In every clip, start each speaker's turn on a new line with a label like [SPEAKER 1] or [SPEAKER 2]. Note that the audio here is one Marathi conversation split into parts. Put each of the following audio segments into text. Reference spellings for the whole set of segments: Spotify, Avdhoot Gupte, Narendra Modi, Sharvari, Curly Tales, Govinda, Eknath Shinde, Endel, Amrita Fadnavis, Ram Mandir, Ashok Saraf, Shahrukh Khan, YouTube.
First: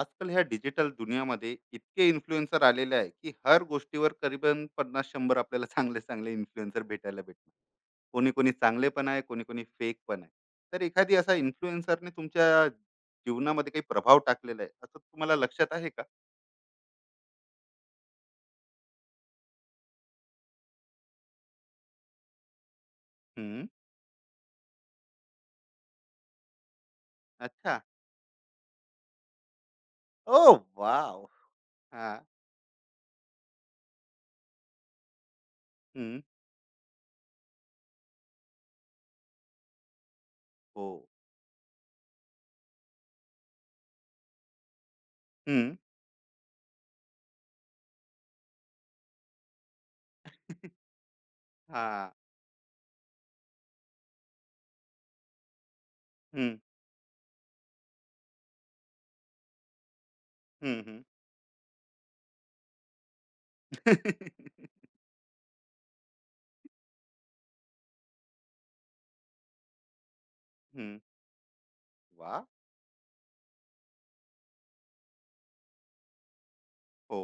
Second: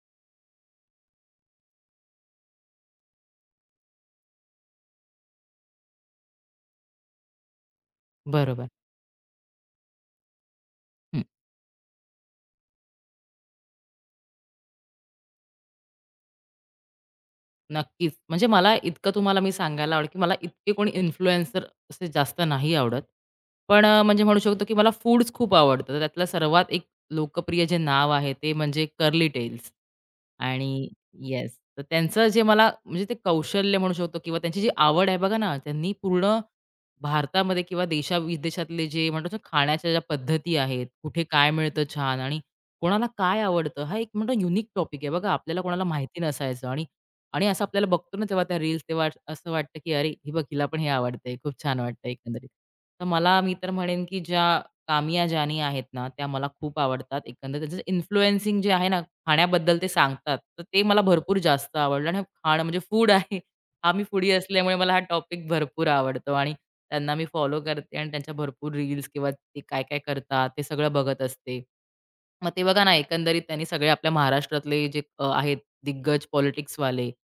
[SPEAKER 1] आजकाल ह्या डिजिटल दुनियामध्ये इतके इन्फ्लुएन्सर आलेले आहे, की हर गोष्टीवर करीबन 50 100 आपल्याला चांगले चांगले इन्फ्लुएन्सर भेटायला भेटणार. कोणी कोणी
[SPEAKER 2] बरोबर.
[SPEAKER 1] चांगले पण आहे, कोणी कोणी फेक पण आहे. तर एखादी
[SPEAKER 2] हं.
[SPEAKER 1] असा इन्फ्लुएन्सरने तुमच्या जीवनामध्ये काही प्रभाव टाकलेला आहे असं तुम्हाला लक्षात आहे का?
[SPEAKER 2] नक्कीच. म्हणजे मला इतकं तुम्हाला मी सांगायला आवडेल, की मला इतके कोणी इन्फ्लुएन्सर असे जास्त नाही आवडत.
[SPEAKER 1] हम्म.
[SPEAKER 2] पण म्हणजे म्हणू शकतो, की मला फूड्स खूप आवडतं. तर त्यातलं सर्वात एक लोकप्रिय जे
[SPEAKER 1] अच्छा.
[SPEAKER 2] नाव आहे ते म्हणजे कर्ली टेल्स.
[SPEAKER 1] ओ.
[SPEAKER 2] आणि
[SPEAKER 1] वाव.
[SPEAKER 2] येस. तर
[SPEAKER 1] हा.
[SPEAKER 2] त्यांचं जे मला म्हणजे ते कौशल्य म्हणू शकतो किंवा त्यांची जी आवड आहे बघा ना, त्यांनी
[SPEAKER 1] हम्म.
[SPEAKER 2] पूर्ण भारतामध्ये किंवा देशा-विदेशातले जे म्हणतो ना, खाण्याच्या ज्या पद्धती आहेत,
[SPEAKER 1] हो.
[SPEAKER 2] कुठे काय मिळतं छान आणि कोणाला काय आवडतं, हा एक म्हणतो युनिक टॉपिक आहे बघा. आपल्याला
[SPEAKER 1] हम्म.
[SPEAKER 2] कोणाला माहिती नसायचं आणि आणि असं आपल्याला बघतो ना, तेव्हा त्या रील्स तेव्हा असं वाटतं, की "अरे, हे बघ हिला पण हे आवडतंय, खूप छान
[SPEAKER 1] हा.
[SPEAKER 2] वाटतंय एकंदरीत." तर मला मी तर म्हणेन, की ज्या कामिया जानी आहेत ना, त्या मला
[SPEAKER 1] हम्म.
[SPEAKER 2] खूप आवडतात. एकंदरीत त्याचं इन्फ्लुएन्सिंग जे आहे ना, खाण्याबद्दल ते सांगतात. तर
[SPEAKER 1] हम्म.
[SPEAKER 2] ते मला
[SPEAKER 1] हम्म.
[SPEAKER 2] भरपूर जास्त आवडलं आणि खाणं म्हणजे फूड आहे. हा मी फूडी असल्यामुळे मला हा टॉपिक भरपूर आवडतो आणि त्यांना मी फॉलो करते आणि त्यांच्या भरपूर रील्स किंवा ते काय-काय करतात ते सगळं
[SPEAKER 1] हम्म.
[SPEAKER 2] बघत असते.
[SPEAKER 1] वा.
[SPEAKER 2] मग ते बघा ना एकंदरीत त्यांनी सगळे आपल्या महाराष्ट्रातले जे आहेत दिग्गज पॉलिटिक्सवाले,
[SPEAKER 1] हो,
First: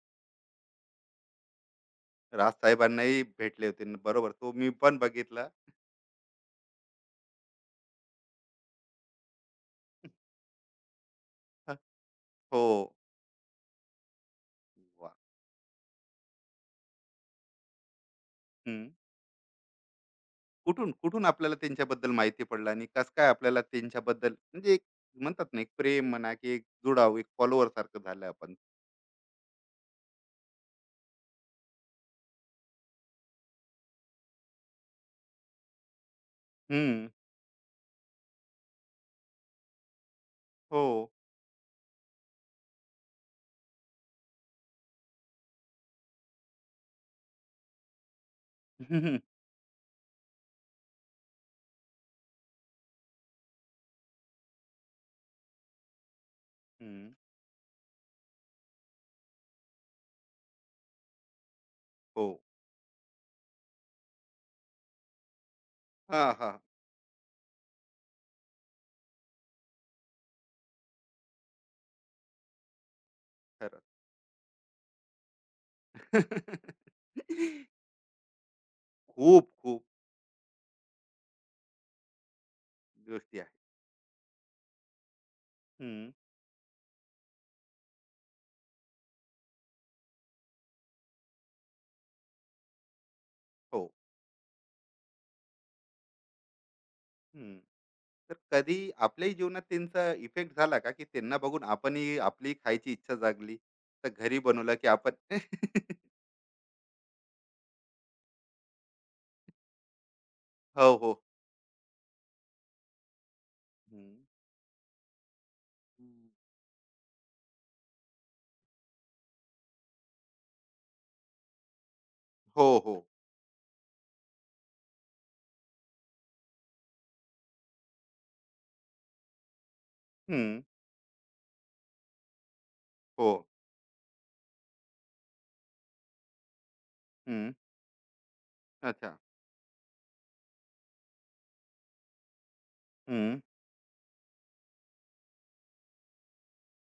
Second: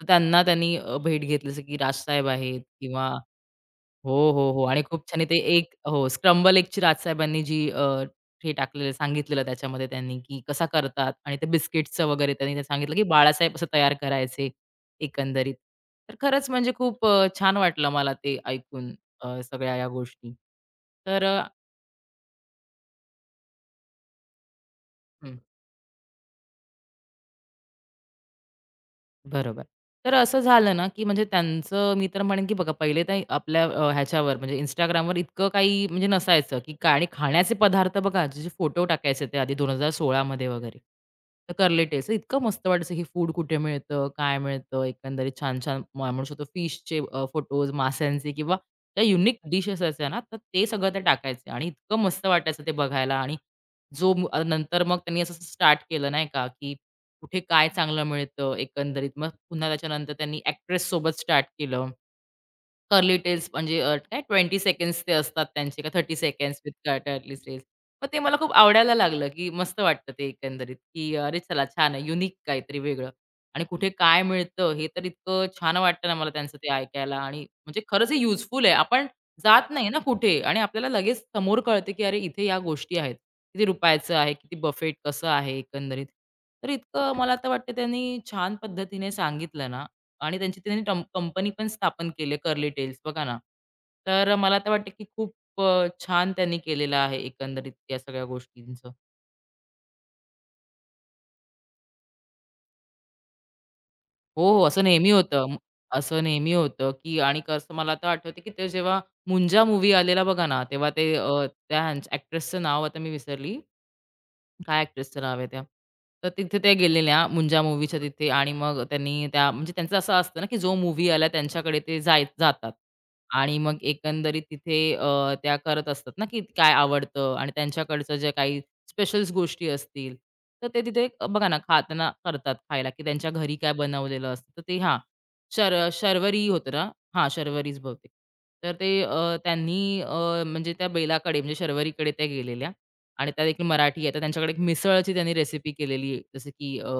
[SPEAKER 2] तर त्यांना त्यांनी भेट घेतली जसं की राजसाहेब
[SPEAKER 1] राज
[SPEAKER 2] आहेत किंवा
[SPEAKER 1] साहेबांनाही भेटले होते
[SPEAKER 2] हो,
[SPEAKER 1] बरोबर,
[SPEAKER 2] हो,
[SPEAKER 1] तो
[SPEAKER 2] हो.
[SPEAKER 1] मी
[SPEAKER 2] आणि
[SPEAKER 1] पण
[SPEAKER 2] खूप छान आहे ते
[SPEAKER 1] बघितला.
[SPEAKER 2] एक हो, स्क्रम्बल एगची राजसाहेबांनी जी हे टाकलेलं सांगितलेलं त्याच्यामध्ये त्यांनी, की कसा करतात आणि ते बिस्किट्सचं वगैरे त्यांनी ते सांगितलं,
[SPEAKER 1] हो.
[SPEAKER 2] की बाळासाहेब असं तयार करायचे
[SPEAKER 1] वाह!
[SPEAKER 2] एकंदरीत. तर खरंच म्हणजे खूप छान वाटलं मला ते
[SPEAKER 1] हं.
[SPEAKER 2] ऐकून सगळ्या या गोष्टी.
[SPEAKER 1] कुठून
[SPEAKER 2] तर
[SPEAKER 1] कुठून
[SPEAKER 2] अ
[SPEAKER 1] आपल्याला त्यांच्याबद्दल माहिती पडलं, आणि कसं काय आपल्याला त्यांच्याबद्दल म्हणजे एक
[SPEAKER 2] हं.
[SPEAKER 1] म्हणतात ना, एक प्रेम म्हणा की एक जुडाव, एक फॉलोवर सारखं झालं आपण.
[SPEAKER 2] बरोबर. तर असं झालं ना, की म्हणजे त्यांचं मी तर म्हणेन, की बघा पहिले तर आपल्या ह्याच्यावर म्हणजे Instagramवर इतकं काही म्हणजे नसायचं, की काय आणि
[SPEAKER 1] हं.
[SPEAKER 2] खाण्याचे पदार्थ बघा, जे जे फोटो टाकायचे ते आधी 2016 मध्ये वगैरे.
[SPEAKER 1] हो.
[SPEAKER 2] तर कर्ली टेस्ट इतकं मस्त वाटायचं, की फूड कुठे मिळतं, काय मिळतं, एकंदरीत छान-छान म्हणू शकतो फिशचे फोटोज, माशांचे किंवा त्या युनिक डिश असायच्या ना, तर ते सगळं ते टाकायचे आणि इतकं मस्त वाटायचं ते बघायला आणि नंतर मग त्यांनी असं स्टार्ट केलं नाही का, की
[SPEAKER 1] हं.
[SPEAKER 2] कुठे काय चांगलं मिळतं एकंदरीत. मग पुन्हा त्याच्यानंतर त्यांनी एक्ट्रेस सोबत स्टार्ट केलं.
[SPEAKER 1] हो.
[SPEAKER 2] कर्ली टेल्स म्हणजे काय 20 सेकंड्स ते असतात त्यांचे का 30
[SPEAKER 1] हां,
[SPEAKER 2] सेकंड्स
[SPEAKER 1] हां.
[SPEAKER 2] With curly tails. मग ते मला खूप आवडायला लागलं, की मस्त वाटतं ते एकंदरीत, की अरे चला छान आहे, युनिक काहीतरी वेगळं आणि कुठे
[SPEAKER 1] खरंच.
[SPEAKER 2] काय मिळतं हे तर इतकं छान वाटतं ना मला त्यांचं ते ऐकायला आणि म्हणजे खरंच हे युजफुल आहे. आपण जात
[SPEAKER 1] खूप-खूप
[SPEAKER 2] नाही ना कुठे आणि आपल्याला लगेच समोर कळते, की अरे इथे या गोष्टी आहेत.
[SPEAKER 1] गोष्टी आहेत.
[SPEAKER 2] किती रुपयाचं आहे, किती बफेट कसं आहे एकंदरीत.
[SPEAKER 1] हं.
[SPEAKER 2] तर इतकं मला तर वाटतं त्यांनी छान पद्धतीने सांगितलं ना आणि त्यांची त्यांनी टम कंपनी पण स्थापन केली कर्ली टेल्स बघा ना.
[SPEAKER 1] हो.
[SPEAKER 2] तर मला तर वाटतं की खूप छान त्यांनी केलेलं आहे
[SPEAKER 1] हं.
[SPEAKER 2] एकंदरीत या सगळ्या
[SPEAKER 1] तर कधी
[SPEAKER 2] गोष्टींचं.
[SPEAKER 1] आपल्याही जीवनात त्यांचा इफेक्ट झाला का, की त्यांना बघून आपणही आपली खायची इच्छा जागली? तर घरी
[SPEAKER 2] हो, हो.
[SPEAKER 1] बनवलं
[SPEAKER 2] असं
[SPEAKER 1] की
[SPEAKER 2] नेहमी
[SPEAKER 1] आपण.
[SPEAKER 2] होतं. असं नेहमी होतं की आणि कसं मला तर आठवते की ते जेव्हा मुंजा मूव्ही आलेला बघा ना, तेव्हा
[SPEAKER 1] हो, हो.
[SPEAKER 2] त्या ह्यांचं नाव आता मी विसरली. काय ॲक्ट्रेसचं नाव आहे त्या. तर
[SPEAKER 1] हं.
[SPEAKER 2] तिथे ते गेलेल्या मुंजा मूव्हीच्या तिथे आणि मग त्यांनी त्या म्हणजे त्यांचं असं असतं ना, की जो मूव्ही आला त्यांच्याकडे ते
[SPEAKER 1] हो,
[SPEAKER 2] जातात.
[SPEAKER 1] हो.
[SPEAKER 2] आणि मग एकंदरीत तिथे त्या करत असतात ना, की काय आवडतं आणि त्यांच्याकडचं जे काही स्पेशल्स गोष्टी असतील,
[SPEAKER 1] हं.
[SPEAKER 2] तर ते तिथे बघा ना खाताना करतात खायला, की
[SPEAKER 1] हो.
[SPEAKER 2] त्यांच्या घरी काय बनवलेलं असतं. तर ते हां, शर्वरी होतं ना? हां,
[SPEAKER 1] हं.
[SPEAKER 2] शर्वरीच बहुतेक. तर ते
[SPEAKER 1] अच्छा.
[SPEAKER 2] त्यांनी म्हणजे त्या बेलाकडे म्हणजे शर्वरीकडे त्या गेलेल्या आणि
[SPEAKER 1] हं.
[SPEAKER 2] त्या देखील मराठी आहे. तर त्यांच्याकडे एक मिसळची त्यांनी रेसिपी केलेली आहे. जसं की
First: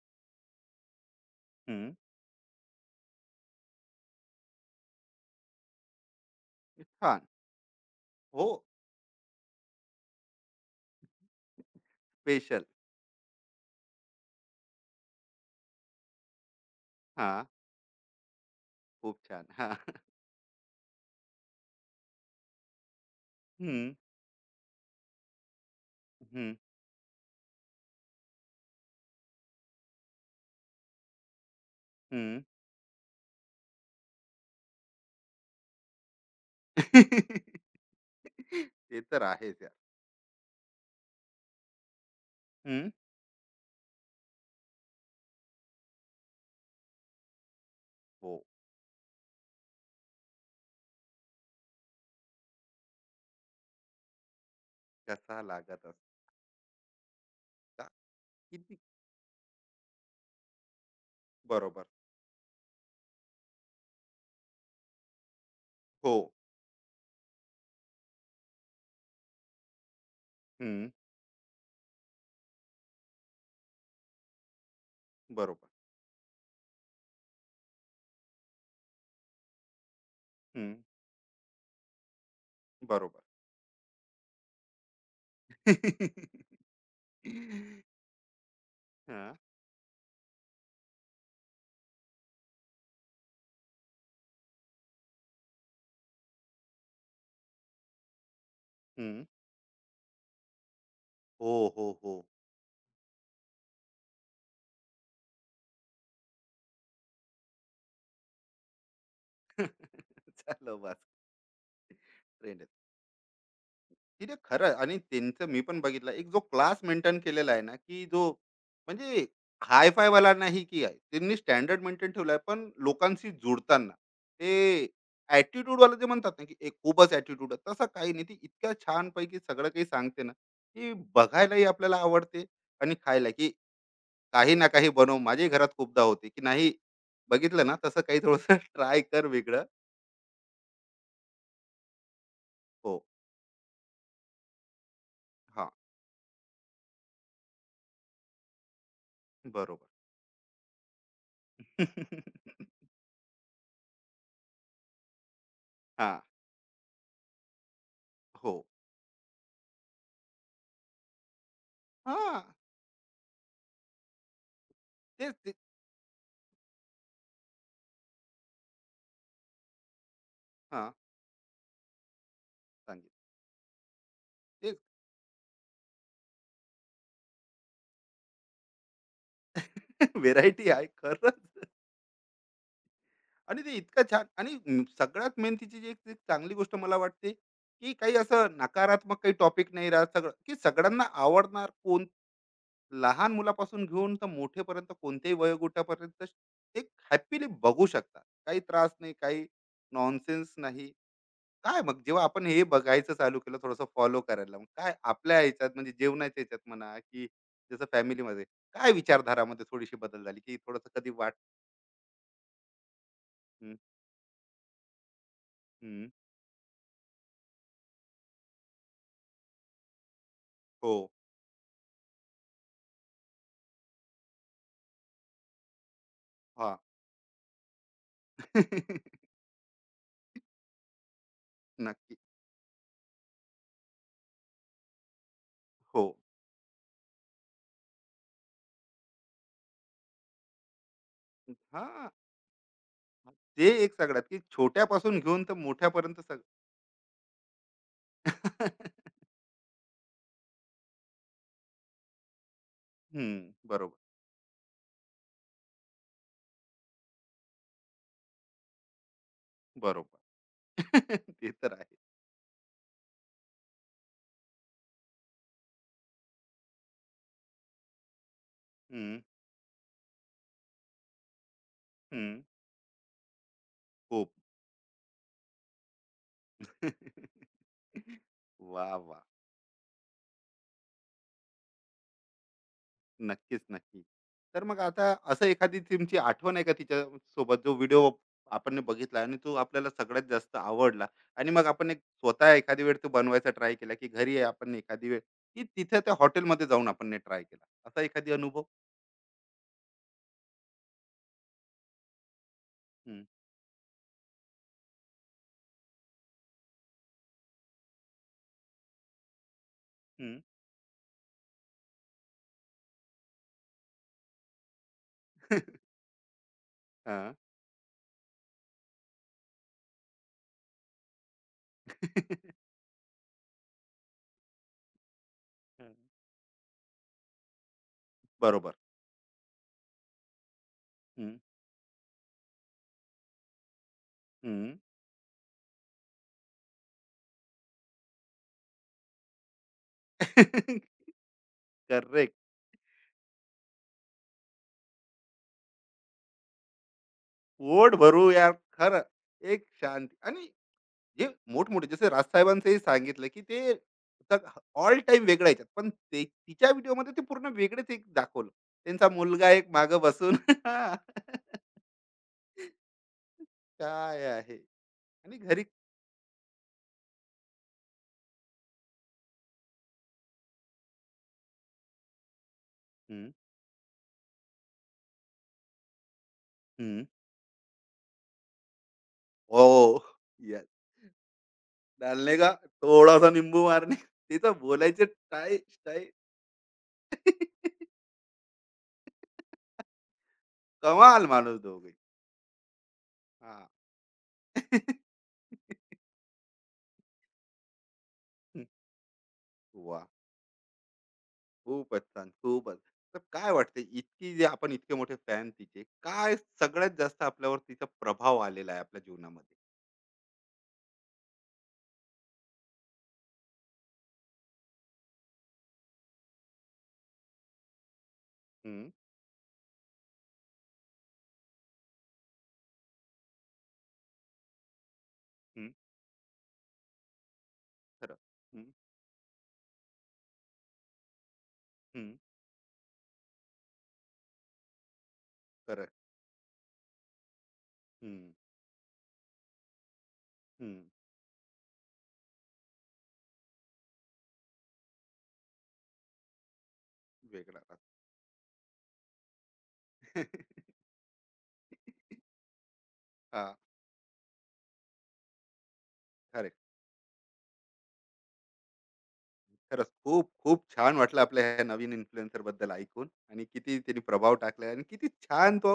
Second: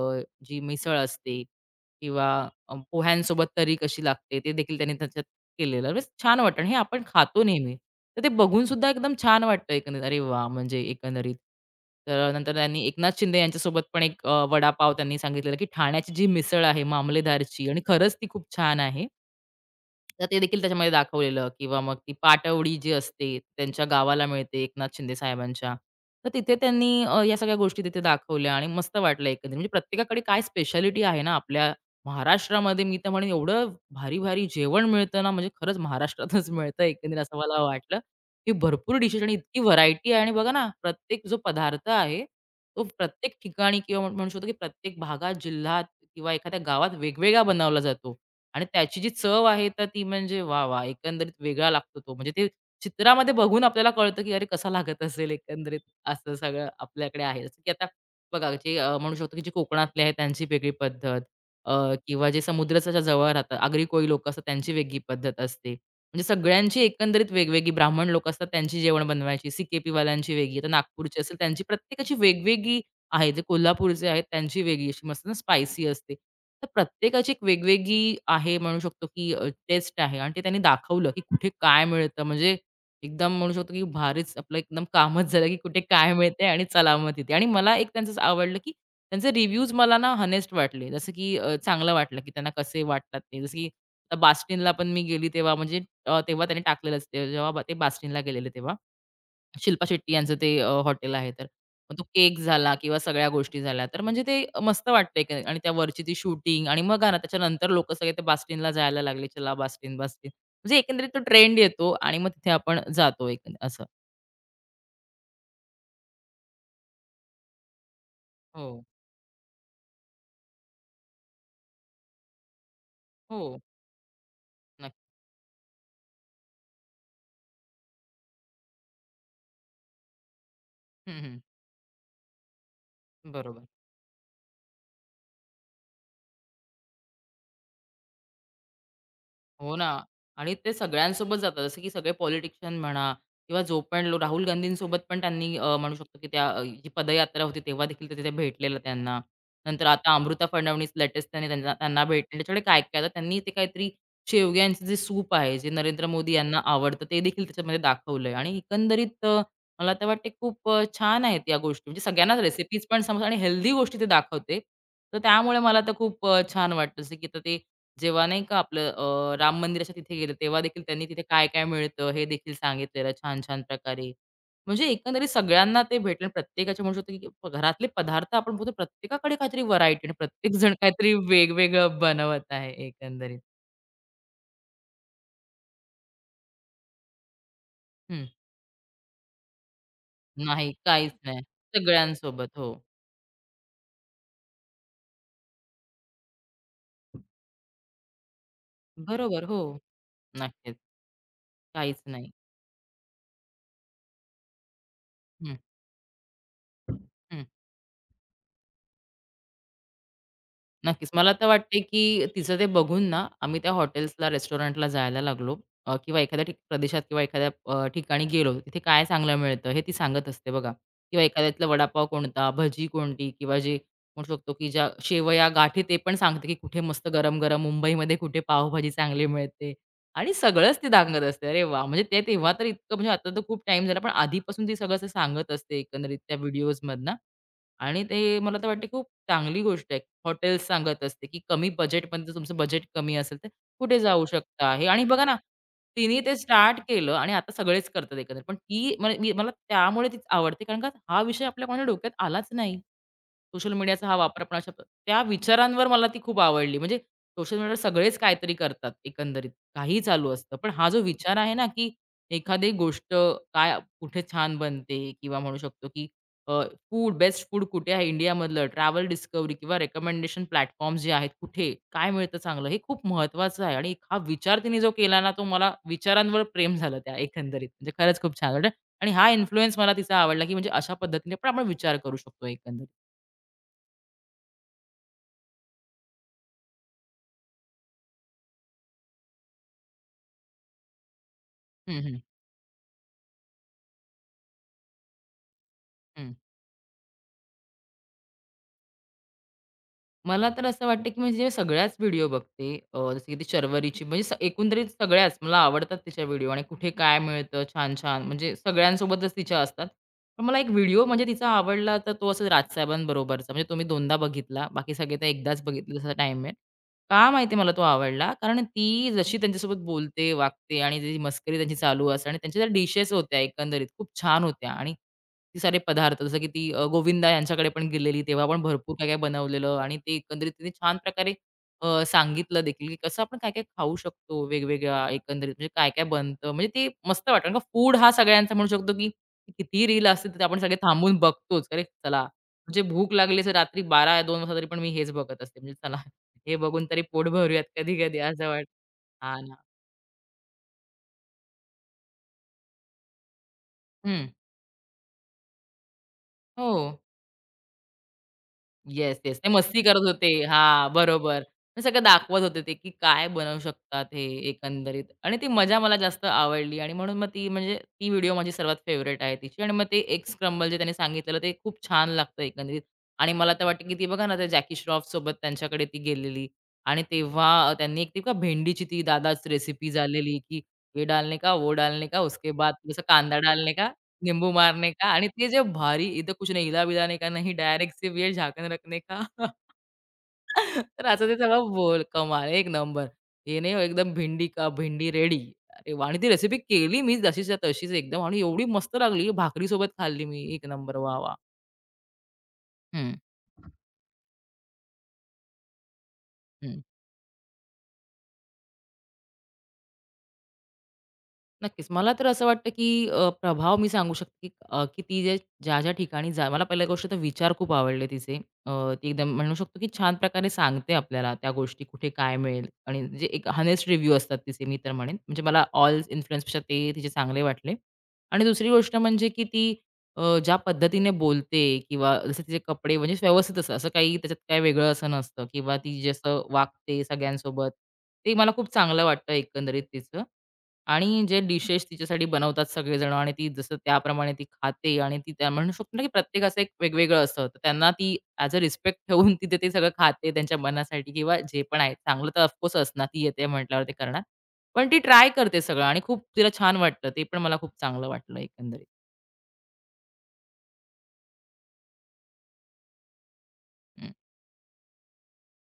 [SPEAKER 2] जी मिसळ असते
[SPEAKER 1] हं.
[SPEAKER 2] किंवा पोह्यांसोबत तरी कशी लागते ते देखील त्यांनी त्याच्यात केलेलं. म्हणजे छान वाटतं आणि हे आपण
[SPEAKER 1] छान.
[SPEAKER 2] खातो नेहमी. तर ते
[SPEAKER 1] हो,
[SPEAKER 2] बघून सुद्धा एकदम छान वाटतं एकंदरीत. अरे वा म्हणजे एकंदरीत. तर नंतर
[SPEAKER 1] स्पेशल.
[SPEAKER 2] त्यांनी एकनाथ शिंदे यांच्यासोबत पण एक वडापाव त्यांनी सांगितलेला, की ठाण्याची जी मिसळ आहे
[SPEAKER 1] हां,
[SPEAKER 2] मामलेदारची आणि खरंच ती खूप छान आहे.
[SPEAKER 1] खूप छान. हां.
[SPEAKER 2] तर ते देखील त्याच्यामध्ये दाखवलेलं किंवा मग ती पाटवडी जी असते, त्यांच्या
[SPEAKER 1] हं.
[SPEAKER 2] गावाला मिळते एकनाथ शिंदे साहेबांच्या. तर तिथे
[SPEAKER 1] हं.
[SPEAKER 2] त्यांनी या सगळ्या गोष्टी तिथे दाखवल्या आणि मस्त वाटलं एकंदरीत. म्हणजे प्रत्येकाकडे काय स्पेशालिटी आहे ना आपल्या
[SPEAKER 1] हं.
[SPEAKER 2] महाराष्ट्रामध्ये मी तर म्हणेन एवढं भारी-भारी जेवण मिळतं ना, म्हणजे खरंच महाराष्ट्रातच मिळतं एकंदरीत असं मला वाटलं, की भरपूर
[SPEAKER 1] ते
[SPEAKER 2] डिशेस
[SPEAKER 1] तर
[SPEAKER 2] आणि इतकी
[SPEAKER 1] आहेच यार.
[SPEAKER 2] व्हरायटी आहे आणि बघा ना, प्रत्येक जो पदार्थ आहे, तो
[SPEAKER 1] हं.
[SPEAKER 2] प्रत्येक ठिकाणी किंवा म्हणू शकतो, की प्रत्येक भागात, जिल्ह्यात किंवा एखाद्या गावात वेगवेगळा बनवला जातो.
[SPEAKER 1] हो,
[SPEAKER 2] आणि त्याची जी चव आहे तर ती म्हणजे वाह! वाह! एकंदरीत वेगळा लागतो तो. म्हणजे ते चित्रामध्ये बघून आपल्याला कळतं, की अरे कसा लागत असेल
[SPEAKER 1] कसा
[SPEAKER 2] एकंदरीत
[SPEAKER 1] लागत
[SPEAKER 2] असं सगळं आपल्याकडे आहे. जसं की आता
[SPEAKER 1] असता.
[SPEAKER 2] बघा जे
[SPEAKER 1] किती
[SPEAKER 2] म्हणू शकतो, की जे कोकणातले आहेत त्यांची वेगळी पद्धत
[SPEAKER 1] बरोबर.
[SPEAKER 2] अ, किंवा जे समुद्राच्या जवळ राहतात आगरी कोळी लोकं असतात त्यांची वेगळी पद्धत असते.
[SPEAKER 1] हो,
[SPEAKER 2] म्हणजे सगळ्यांची एकंदरीत वेगवेगळी ब्राह्मण लोकं असतात त्यांची जेवण बनवायची, सी-के-पी वाल्यांची वेगळी, आता
[SPEAKER 1] हं.
[SPEAKER 2] नागपूरची असेल त्यांची प्रत्येकाची वेगवेगळी आहे, जे कोल्हापूरचे आहेत त्यांची वेगळी अशी मस्त ना
[SPEAKER 1] बरोबर.
[SPEAKER 2] स्पायसी असते. तर प्रत्येकाची एक वेगवेगळी आहे म्हणू शकतो की टेस्ट आहे आणि ते त्यांनी
[SPEAKER 1] हं.
[SPEAKER 2] दाखवलं की कुठे काय मिळतं. म्हणजे
[SPEAKER 1] बरोबर.
[SPEAKER 2] एकदम म्हणू शकतो की भारीच आपलं एकदम कामच झालं की कुठे काय मिळतंय आणि चला मग तिथे. आणि मला एक त्यांचं असं आवडलं की त्यांचे
[SPEAKER 1] हां.
[SPEAKER 2] रिव्ह्यूज मला ना हॉनेस्ट वाटले. जसं की चांगलं वाटलं की त्यांना कसे वाटतात ते. जसं की आता बास्टिनला पण मी गेली तेव्हा म्हणजे तेव्हा त्यांनी टाकलेलंच ते जेव्हा ते बास्टिनला गेलेले तेव्हा.
[SPEAKER 1] हं.
[SPEAKER 2] शिल्पा शेट्टी यांचं ते हॉटेल आहे तर.
[SPEAKER 1] हो, हो,
[SPEAKER 2] मग तो
[SPEAKER 1] हो.
[SPEAKER 2] केक झाला किंवा सगळ्या गोष्टी झाल्या. तर म्हणजे ते मस्त वाटतं एकंदरीत आणि त्या वरची ती शूटिंग आणि मग बघा ना त्याच्यानंतर लोकं सगळे ते बास्टिनला जायला लागले. चला बास्टिन, बास्टिन.
[SPEAKER 1] चलो
[SPEAKER 2] म्हणजे
[SPEAKER 1] बस.
[SPEAKER 2] एकंदरीत तो ट्रेंड येतो आणि मग तिथे
[SPEAKER 1] ट्रेन
[SPEAKER 2] आपण जातो एकंद असं.
[SPEAKER 1] तिथे खरं. आणि त्यांचं मी पण बघितलं, एक जो क्लास मेंटेन केलेला आहे ना, की जो
[SPEAKER 2] हो.
[SPEAKER 1] म्हणजे हाय फाय वाला नाही, की आहे त्यांनी स्टँडर्ड मेंटेन ठेवला आहे, पण लोकांशी
[SPEAKER 2] हो.
[SPEAKER 1] जुडताना ते
[SPEAKER 2] नक्की.
[SPEAKER 1] ऍटिट्यूड वाला जे म्हणतात ना, की एक खूपच ऍटिट्यूड आहे तसं काही नाही. ती इतक्या छानपैकी सगळं काही सांगते ना, की
[SPEAKER 2] हं, हं.
[SPEAKER 1] बघायलाही आपल्याला आवडते आणि खायला की
[SPEAKER 2] बरोबर.
[SPEAKER 1] काही ना काही बनव. माझ्याही घरात खूपदा होते, की नाही बघितलं ना, तसं काही थोडस ट्राय कर वेगळं.
[SPEAKER 2] हो ना आणि ते सगळ्यांसोबत जातात. जसं की सगळे पॉलिटिशियन
[SPEAKER 1] हो.
[SPEAKER 2] म्हणा किंवा जो पण लो राहुल गांधींसोबत पण त्यांनी
[SPEAKER 1] हा.
[SPEAKER 2] म्हणू शकतो की त्या जी पदयात्रा होती तेव्हा देखील ते तिथे भेटलेलं त्यांना. नंतर
[SPEAKER 1] बरोबर.
[SPEAKER 2] आता अमृता फडणवीस लेटेस्ट त्यांनी त्यांना त्यांना भेटले. त्याच्याकडे काय काय आता त्यांनी ते काहीतरी शेवग्यांचं जे सूप आहे, जे नरेंद्र
[SPEAKER 1] हा.
[SPEAKER 2] मोदी यांना आवडतं ते देखील त्याच्यामध्ये दाखवलंय
[SPEAKER 1] हो.
[SPEAKER 2] आणि एकंदरीत मला तर वाटते खूप छान आहेत या गोष्टी. म्हणजे
[SPEAKER 1] हा.
[SPEAKER 2] सगळ्यांनाच रेसिपीज पण समज आणि हेल्दी गोष्टी ते दाखवते. तर
[SPEAKER 1] तेच ते.
[SPEAKER 2] त्यामुळे मला तर खूप छान वाटतं. जसं की आता ते जेव्हा नाही का आपलं राम मंदिराच्या तिथे गेलं, तेव्हा देखील
[SPEAKER 1] हां,
[SPEAKER 2] त्यांनी तिथे काय-काय मिळतं हे देखील सांगितलेलं
[SPEAKER 1] सांगितलं.
[SPEAKER 2] छान-छान प्रकारे.
[SPEAKER 1] तेच.
[SPEAKER 2] म्हणजे एकंदरीत सगळ्यांना ते भेटलं. प्रत्येकाच्या म्हणू शकतो, की घरातले पदार्थ आपण बघतो प्रत्येकाकडे काहीतरी व्हरायटी आणि प्रत्येक
[SPEAKER 1] व्हेरायटी
[SPEAKER 2] जण
[SPEAKER 1] आहे
[SPEAKER 2] काहीतरी
[SPEAKER 1] खरंच.
[SPEAKER 2] वेगवेगळं बनवत आहे एकंदरीत.
[SPEAKER 1] आणि ते इतकं छान. आणि सगळ्यात मेन तिची जी एक एक चांगली गोष्ट मला वाटते, की काही
[SPEAKER 2] हं.
[SPEAKER 1] असं नकारात्मक काही टॉपिक नाही राहत. सगळं, की
[SPEAKER 2] नाही,
[SPEAKER 1] सगळ्यांना
[SPEAKER 2] काहीच नाही.
[SPEAKER 1] आवडणार. कोण
[SPEAKER 2] सगळ्यांसोबत. हो.
[SPEAKER 1] लहान मुलापासून घेऊन तर मोठेपर्यंत, कोणत्याही वयोगटापर्यंत एक हॅपीली बघू शकतात. काही त्रास नाही,
[SPEAKER 2] बरोबर.
[SPEAKER 1] काही
[SPEAKER 2] हो.
[SPEAKER 1] नॉनसेन्स
[SPEAKER 2] नक्कीच.
[SPEAKER 1] नाही. काय मग
[SPEAKER 2] काहीच
[SPEAKER 1] जेव्हा
[SPEAKER 2] नाही.
[SPEAKER 1] आपण हे बघायचं चालू केलं, थोडंसं फॉलो करायला, मग काय आपल्या
[SPEAKER 2] हं,
[SPEAKER 1] ह्याच्यात, म्हणजे जेवणाच्या ह्याच्यात म्हणा की,
[SPEAKER 2] हं.
[SPEAKER 1] जसं फॅमिलीमध्ये काय विचारधारामध्ये थोडीशी बदल झाली, की थोडस कधी
[SPEAKER 2] नक्कीच. मला
[SPEAKER 1] वाट.
[SPEAKER 2] तर वाटते, की तिचं ते बघून ना, आम्ही त्या
[SPEAKER 1] हं,
[SPEAKER 2] हॉटेल्सला, रेस्टॉरंटला जायला लागलो
[SPEAKER 1] हं,
[SPEAKER 2] किंवा एखाद्या प्रदेशात किंवा एखाद्या ठिकाणी गेलो, तिथे काय चांगलं मिळतं हे ती सांगत असते बघा
[SPEAKER 1] हो.
[SPEAKER 2] किंवा एखाद्यातला वडापाव कोणता, भजी कोणती किंवा जे म्हणू शकतो, की ज्या शेवया, गाठी ते पण सांगते, की
[SPEAKER 1] हा.
[SPEAKER 2] कुठे मस्त गरम-गरम मुंबईमध्ये कुठे पावभाजी चांगली मिळते आणि सगळंच ती सांगत असते. अरे वाह! म्हणजे
[SPEAKER 1] नक्की.
[SPEAKER 2] ते तेव्हा तर इतकं म्हणजे आता तर खूप टाईम झाला, पण आधीपासून ती सगळं असं सांगत असते
[SPEAKER 1] हो.
[SPEAKER 2] एकंदरीत त्या व्हिडिओजमधनं आणि ते मला तर वाटते खूप चांगली गोष्ट आहे. हॉटेल्स सांगत असते, की कमी
[SPEAKER 1] हा.
[SPEAKER 2] बजेटमध्ये तुमचं बजेट कमी असेल तर
[SPEAKER 1] ते एक
[SPEAKER 2] कुठे
[SPEAKER 1] सगळ्यात
[SPEAKER 2] जाऊ
[SPEAKER 1] की
[SPEAKER 2] शकता हे आणि
[SPEAKER 1] छोट्यापासून
[SPEAKER 2] बघा ना,
[SPEAKER 1] घेऊन तर
[SPEAKER 2] तिने
[SPEAKER 1] मोठ्यापर्यंत
[SPEAKER 2] ते
[SPEAKER 1] सगळं.
[SPEAKER 2] स्टार्ट केलं आणि आता सगळेच करतात एकंदरीत. पण ती मला मी मला त्यामुळे तीच आवडते कारण का हा विषय आपल्या कोणाच्या डोक्यात आलाच नाही. सोशल
[SPEAKER 1] बरोबर.
[SPEAKER 2] मीडियाचा हा वापर आपण त्या विचारांवर मला ती खूप आवडली. म्हणजे सोशल मीडियावर सगळेच काहीतरी करतात एकंदरीत. काहीही
[SPEAKER 1] बरोबर.
[SPEAKER 2] चालू असतं. पण हा जो विचार
[SPEAKER 1] ते
[SPEAKER 2] आहे ना,
[SPEAKER 1] तर
[SPEAKER 2] की
[SPEAKER 1] आहे.
[SPEAKER 2] एखादी गोष्ट काय कुठे छान बनते किंवा म्हणू शकतो, की अ, फूड, बेस्ट फूड कुठे आहे इंडियामधलं, ट्रॅव्हल
[SPEAKER 1] हम्म.
[SPEAKER 2] डिस्कव्हरी किंवा रेकमेंडेशन प्लॅटफॉर्म्स जे आहेत, कुठे काय मिळतं
[SPEAKER 1] हम्म.
[SPEAKER 2] चांगलं, हे खूप महत्त्वाचं आहे. आणि हा
[SPEAKER 1] खूप.
[SPEAKER 2] विचार तिने जो केला ना, तो मला विचारांवर प्रेम झालं त्या एकंदरीत. म्हणजे खरंच खूप छान वाटलं
[SPEAKER 1] वा
[SPEAKER 2] आणि
[SPEAKER 1] वा.
[SPEAKER 2] हा इन्फ्लुअन्स मला तिचा आवडला, की म्हणजे अशा पद्धतीने पण आपण विचार करू शकतो एकंदरीत.
[SPEAKER 1] नक्कीच, नक्की. तर मग आता असं एखादी तुमची आठवण आहे का, तिच्या सोबत जो व्हिडिओ आपण बघितला आणि तो आपल्याला सगळ्यात जास्त आवडला, आणि मग आपण एक
[SPEAKER 2] हं, हं.
[SPEAKER 1] स्वतः एखादी वेळ तो बनवायचा ट्राय केला, की घरी आपण एखादी वेळ, की तिथे त्या
[SPEAKER 2] हं.
[SPEAKER 1] हॉटेलमध्ये जाऊन आपण ट्राय केला? असा एखादी अनुभव?
[SPEAKER 2] मला तर असं वाटतं, की म्हणजे सगळ्याच व्हिडिओ बघते. जसं
[SPEAKER 1] हं,
[SPEAKER 2] की ती शर्वरीची म्हणजे एकंदरीत सगळ्याच मला आवडतात तिच्या व्हिडिओ आणि कुठे काय मिळतं छान-छान म्हणजे सगळ्यांसोबतच तिच्या असतात.
[SPEAKER 1] हं.
[SPEAKER 2] पण मला एक व्हिडिओ म्हणजे तिचा आवडला तर तो असंच राजसाहेबांबरोबरचा म्हणजे तो मी 2दा बघितला. बाकी सगळे तर एकदाच बघितले तसा टाईम मिळेल. का
[SPEAKER 1] हां.
[SPEAKER 2] माहिती मला तो आवडला कारण ती जशी त्यांच्यासोबत बोलते, वागते आणि जी मस्करी त्यांची चालू असते आणि त्यांच्या ज्या डिशेस होत्या एकंदरीत खूप छान होत्या आणि ती सारे पदार्थ जसं की ती गोविंदा यांच्याकडे पण गेलेली, तेव्हा पण
[SPEAKER 1] बरोबर.
[SPEAKER 2] भरपूर काय-काय बनवलेलं आणि ते एकंदरीत तिने छान प्रकारे
[SPEAKER 1] हं,
[SPEAKER 2] सांगितलं देखील, की कसं आपण काय-काय खाऊ शकतो
[SPEAKER 1] हं.
[SPEAKER 2] वेगवेगळ्या एकंदरीत म्हणजे काय-काय बनतं. म्हणजे ते मस्त वाटतं कारण का फूड हा सगळ्यांचा म्हणू शकतो, की कितीही रील असतील तर आपण सगळे थांबून बघतोच. अरे चला,
[SPEAKER 1] करेक्ट.
[SPEAKER 2] म्हणजे भूक लागली असेल रात्री 12-2 वाजता तरी पण मी हेच बघत असते. म्हणजे चला हे बघून तरी पोट भरूयात
[SPEAKER 1] पोट
[SPEAKER 2] कधी-कधी
[SPEAKER 1] भरू
[SPEAKER 2] असं
[SPEAKER 1] यार.
[SPEAKER 2] वाटतं.
[SPEAKER 1] खरं.
[SPEAKER 2] हां ना.
[SPEAKER 1] एक शांती. आणि जे मोठमोठे, जसे राजसाहेबांचंही सांगितलं, की ते
[SPEAKER 2] हं.
[SPEAKER 1] ऑल टाइम वेगळ्या याच्यात, पण ते तिच्या
[SPEAKER 2] हो.
[SPEAKER 1] व्हिडिओमध्ये ते पूर्ण वेगळेच एक दाखवलं. त्यांचा
[SPEAKER 2] येस, येस. ते
[SPEAKER 1] मुलगा एक
[SPEAKER 2] मस्ती
[SPEAKER 1] माग
[SPEAKER 2] करत होते.
[SPEAKER 1] बसून.
[SPEAKER 2] हां,
[SPEAKER 1] हा.
[SPEAKER 2] बरोबर. हे सगळं दाखवत होते ते, की काय बनवू शकतात हे
[SPEAKER 1] काय आहे
[SPEAKER 2] एकंदरीत आणि
[SPEAKER 1] आणि
[SPEAKER 2] ती
[SPEAKER 1] घरी.
[SPEAKER 2] मजा मला जास्त आवडली आणि म्हणून मग ती म्हणजे ती व्हिडिओ माझी सर्वात फेव्हरेट आहे तिची आणि मग ते एग्स क्रंबल जे त्यांनी सांगितलेलं ते खूप छान लागतं एकंदरीत
[SPEAKER 1] हम्म,
[SPEAKER 2] आणि मला तर वाटतं, की ती बघा ना, त्या जॅकी श्रॉफसोबत त्यांच्याकडे ती गेलेली आणि
[SPEAKER 1] हम्म,
[SPEAKER 2] तेव्हा त्यांनी एक ती का भेंडीची ती दादाच रेसिपी
[SPEAKER 1] हो.
[SPEAKER 2] झालेली, की
[SPEAKER 1] Yes.
[SPEAKER 2] "ये डालने का, वो डालने का,
[SPEAKER 1] डालने का.
[SPEAKER 2] उसके बाद थोडासा
[SPEAKER 1] थोडासा
[SPEAKER 2] कांदा
[SPEAKER 1] निंबू
[SPEAKER 2] डालने का."
[SPEAKER 1] मारणे.
[SPEAKER 2] नींबू
[SPEAKER 1] तिचं
[SPEAKER 2] मारने
[SPEAKER 1] बोलायचं
[SPEAKER 2] का आणि ते
[SPEAKER 1] टाय
[SPEAKER 2] जे
[SPEAKER 1] टाय.
[SPEAKER 2] भारी इधर कुछ नहीं हिला-बिला नहीं करना, ही डायरेक्ट सिर्फ ये झाकण रखने का. तर
[SPEAKER 1] कमाल
[SPEAKER 2] असं ते
[SPEAKER 1] माणूस
[SPEAKER 2] सगळं
[SPEAKER 1] दोघे.
[SPEAKER 2] बोल कमाल एक नंबर.
[SPEAKER 1] हा.
[SPEAKER 2] हे नाही हो, एकदम भिंडी का भिंडी रेडी. अरे वाह! आणि ती रेसिपी केली मी जशीच्या तशीच एकदम आणि एवढी मस्त लागली, भाकरीसोबत
[SPEAKER 1] वा.
[SPEAKER 2] खाल्ली मी. एक नंबर वाह! वाह!
[SPEAKER 1] खूपच छान, खूपच.
[SPEAKER 2] हं.
[SPEAKER 1] तर काय वाटते, इतकी जे आपण इतके मोठे फॅन तिचे, काय
[SPEAKER 2] हं.
[SPEAKER 1] सगळ्यात जास्त आपल्यावर तिचा प्रभाव आलेला आहे आपल्या जीवनामध्ये?
[SPEAKER 2] नक्कीच. मला तर असं वाटतं, की प्रभाव मी सांगू शकते, की की ती जे ज्या-ज्या ठिकाणी जा मला पहिल्या गोष्ट तर विचार खूप आवडले तिचे. अ,
[SPEAKER 1] हं,
[SPEAKER 2] ती एकदम म्हणू शकतो, की छान प्रकारे सांगते आपल्याला त्या गोष्टी कुठे काय मिळेल आणि जे एक हनेस्ट रिव्ह्यू असतात तिचे मी तर म्हणेन. म्हणजे मला
[SPEAKER 1] हं,
[SPEAKER 2] ऑल इन्फ्लुएन्सपेक्षा ते तिचे चांगले वाटले.
[SPEAKER 1] खरं.
[SPEAKER 2] आणि दुसरी
[SPEAKER 1] हं,
[SPEAKER 2] गोष्ट म्हणजे, की ती ज्या पद्धतीने बोलते किंवा
[SPEAKER 1] हं,
[SPEAKER 2] जसे तिचे कपडे म्हणजे व्यवस्थित असतात. असं काही त्याच्यात काही वेगळं असं नसतं किंवा
[SPEAKER 1] खरं.
[SPEAKER 2] ती जसं वागते सगळ्यांसोबत,
[SPEAKER 1] हं,
[SPEAKER 2] ते मला खूप चांगलं वाटतं एकंदरीत तिचं.
[SPEAKER 1] हं,
[SPEAKER 2] आणि जे डिशेस तिच्यासाठी बनवतात सगळेजण आणि ती जसं त्याप्रमाणे ती खाते आणि ती त्या म्हणू शकतो ना, की प्रत्येकाचं एक वेगवेगळं असतं. तर
[SPEAKER 1] वेगळा हां.
[SPEAKER 2] त्यांना ती ॲज अ रिस्पेक्ट ठेवून तिथे ते सगळं खाते त्यांच्या मनासाठी किंवा जे पण आहे. चांगलं तर ऑफकोर्स असणार ती येते
[SPEAKER 1] खरं.
[SPEAKER 2] म्हटल्यावर ते करणार. पण ती ट्राय करते सगळं आणि खूप तिला छान वाटलं. ते पण मला खूप चांगलं वाटलं एकंदरीत.
[SPEAKER 1] खरंच खूप खूप छान वाटलं आपल्या ह्या नवीन इन्फ्लुएन्सर बद्दल ऐकून, आणि किती त्यांनी
[SPEAKER 2] हं.
[SPEAKER 1] प्रभाव टाकलाय आणि किती छान तो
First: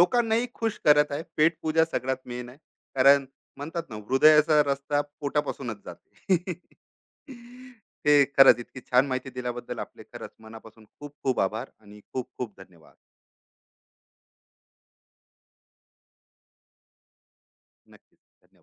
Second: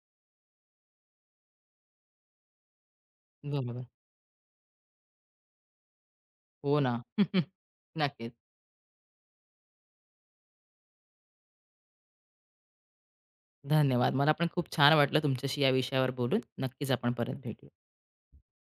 [SPEAKER 1] लोकांनाही खुश करत आहे. पेट पूजा सगळ्यात मेन आहे, कारण
[SPEAKER 2] बरोबर.
[SPEAKER 1] म्हणतात ना, हृदयाचा रस्ता पोटापासूनच जाते.
[SPEAKER 2] हो ना.
[SPEAKER 1] ते
[SPEAKER 2] नक्कीच.
[SPEAKER 1] खरंच इतकी छान माहिती दिल्याबद्दल आपले खरंच मनापासून खूप खूप आभार, आणि खूप खूप धन्यवाद.
[SPEAKER 2] धन्यवाद. मला पण खूप छान वाटलं तुमच्याशी या विषयावर बोलून. नक्कीच आपण परत भेटू.
[SPEAKER 1] नक्कीच, धन्यवाद.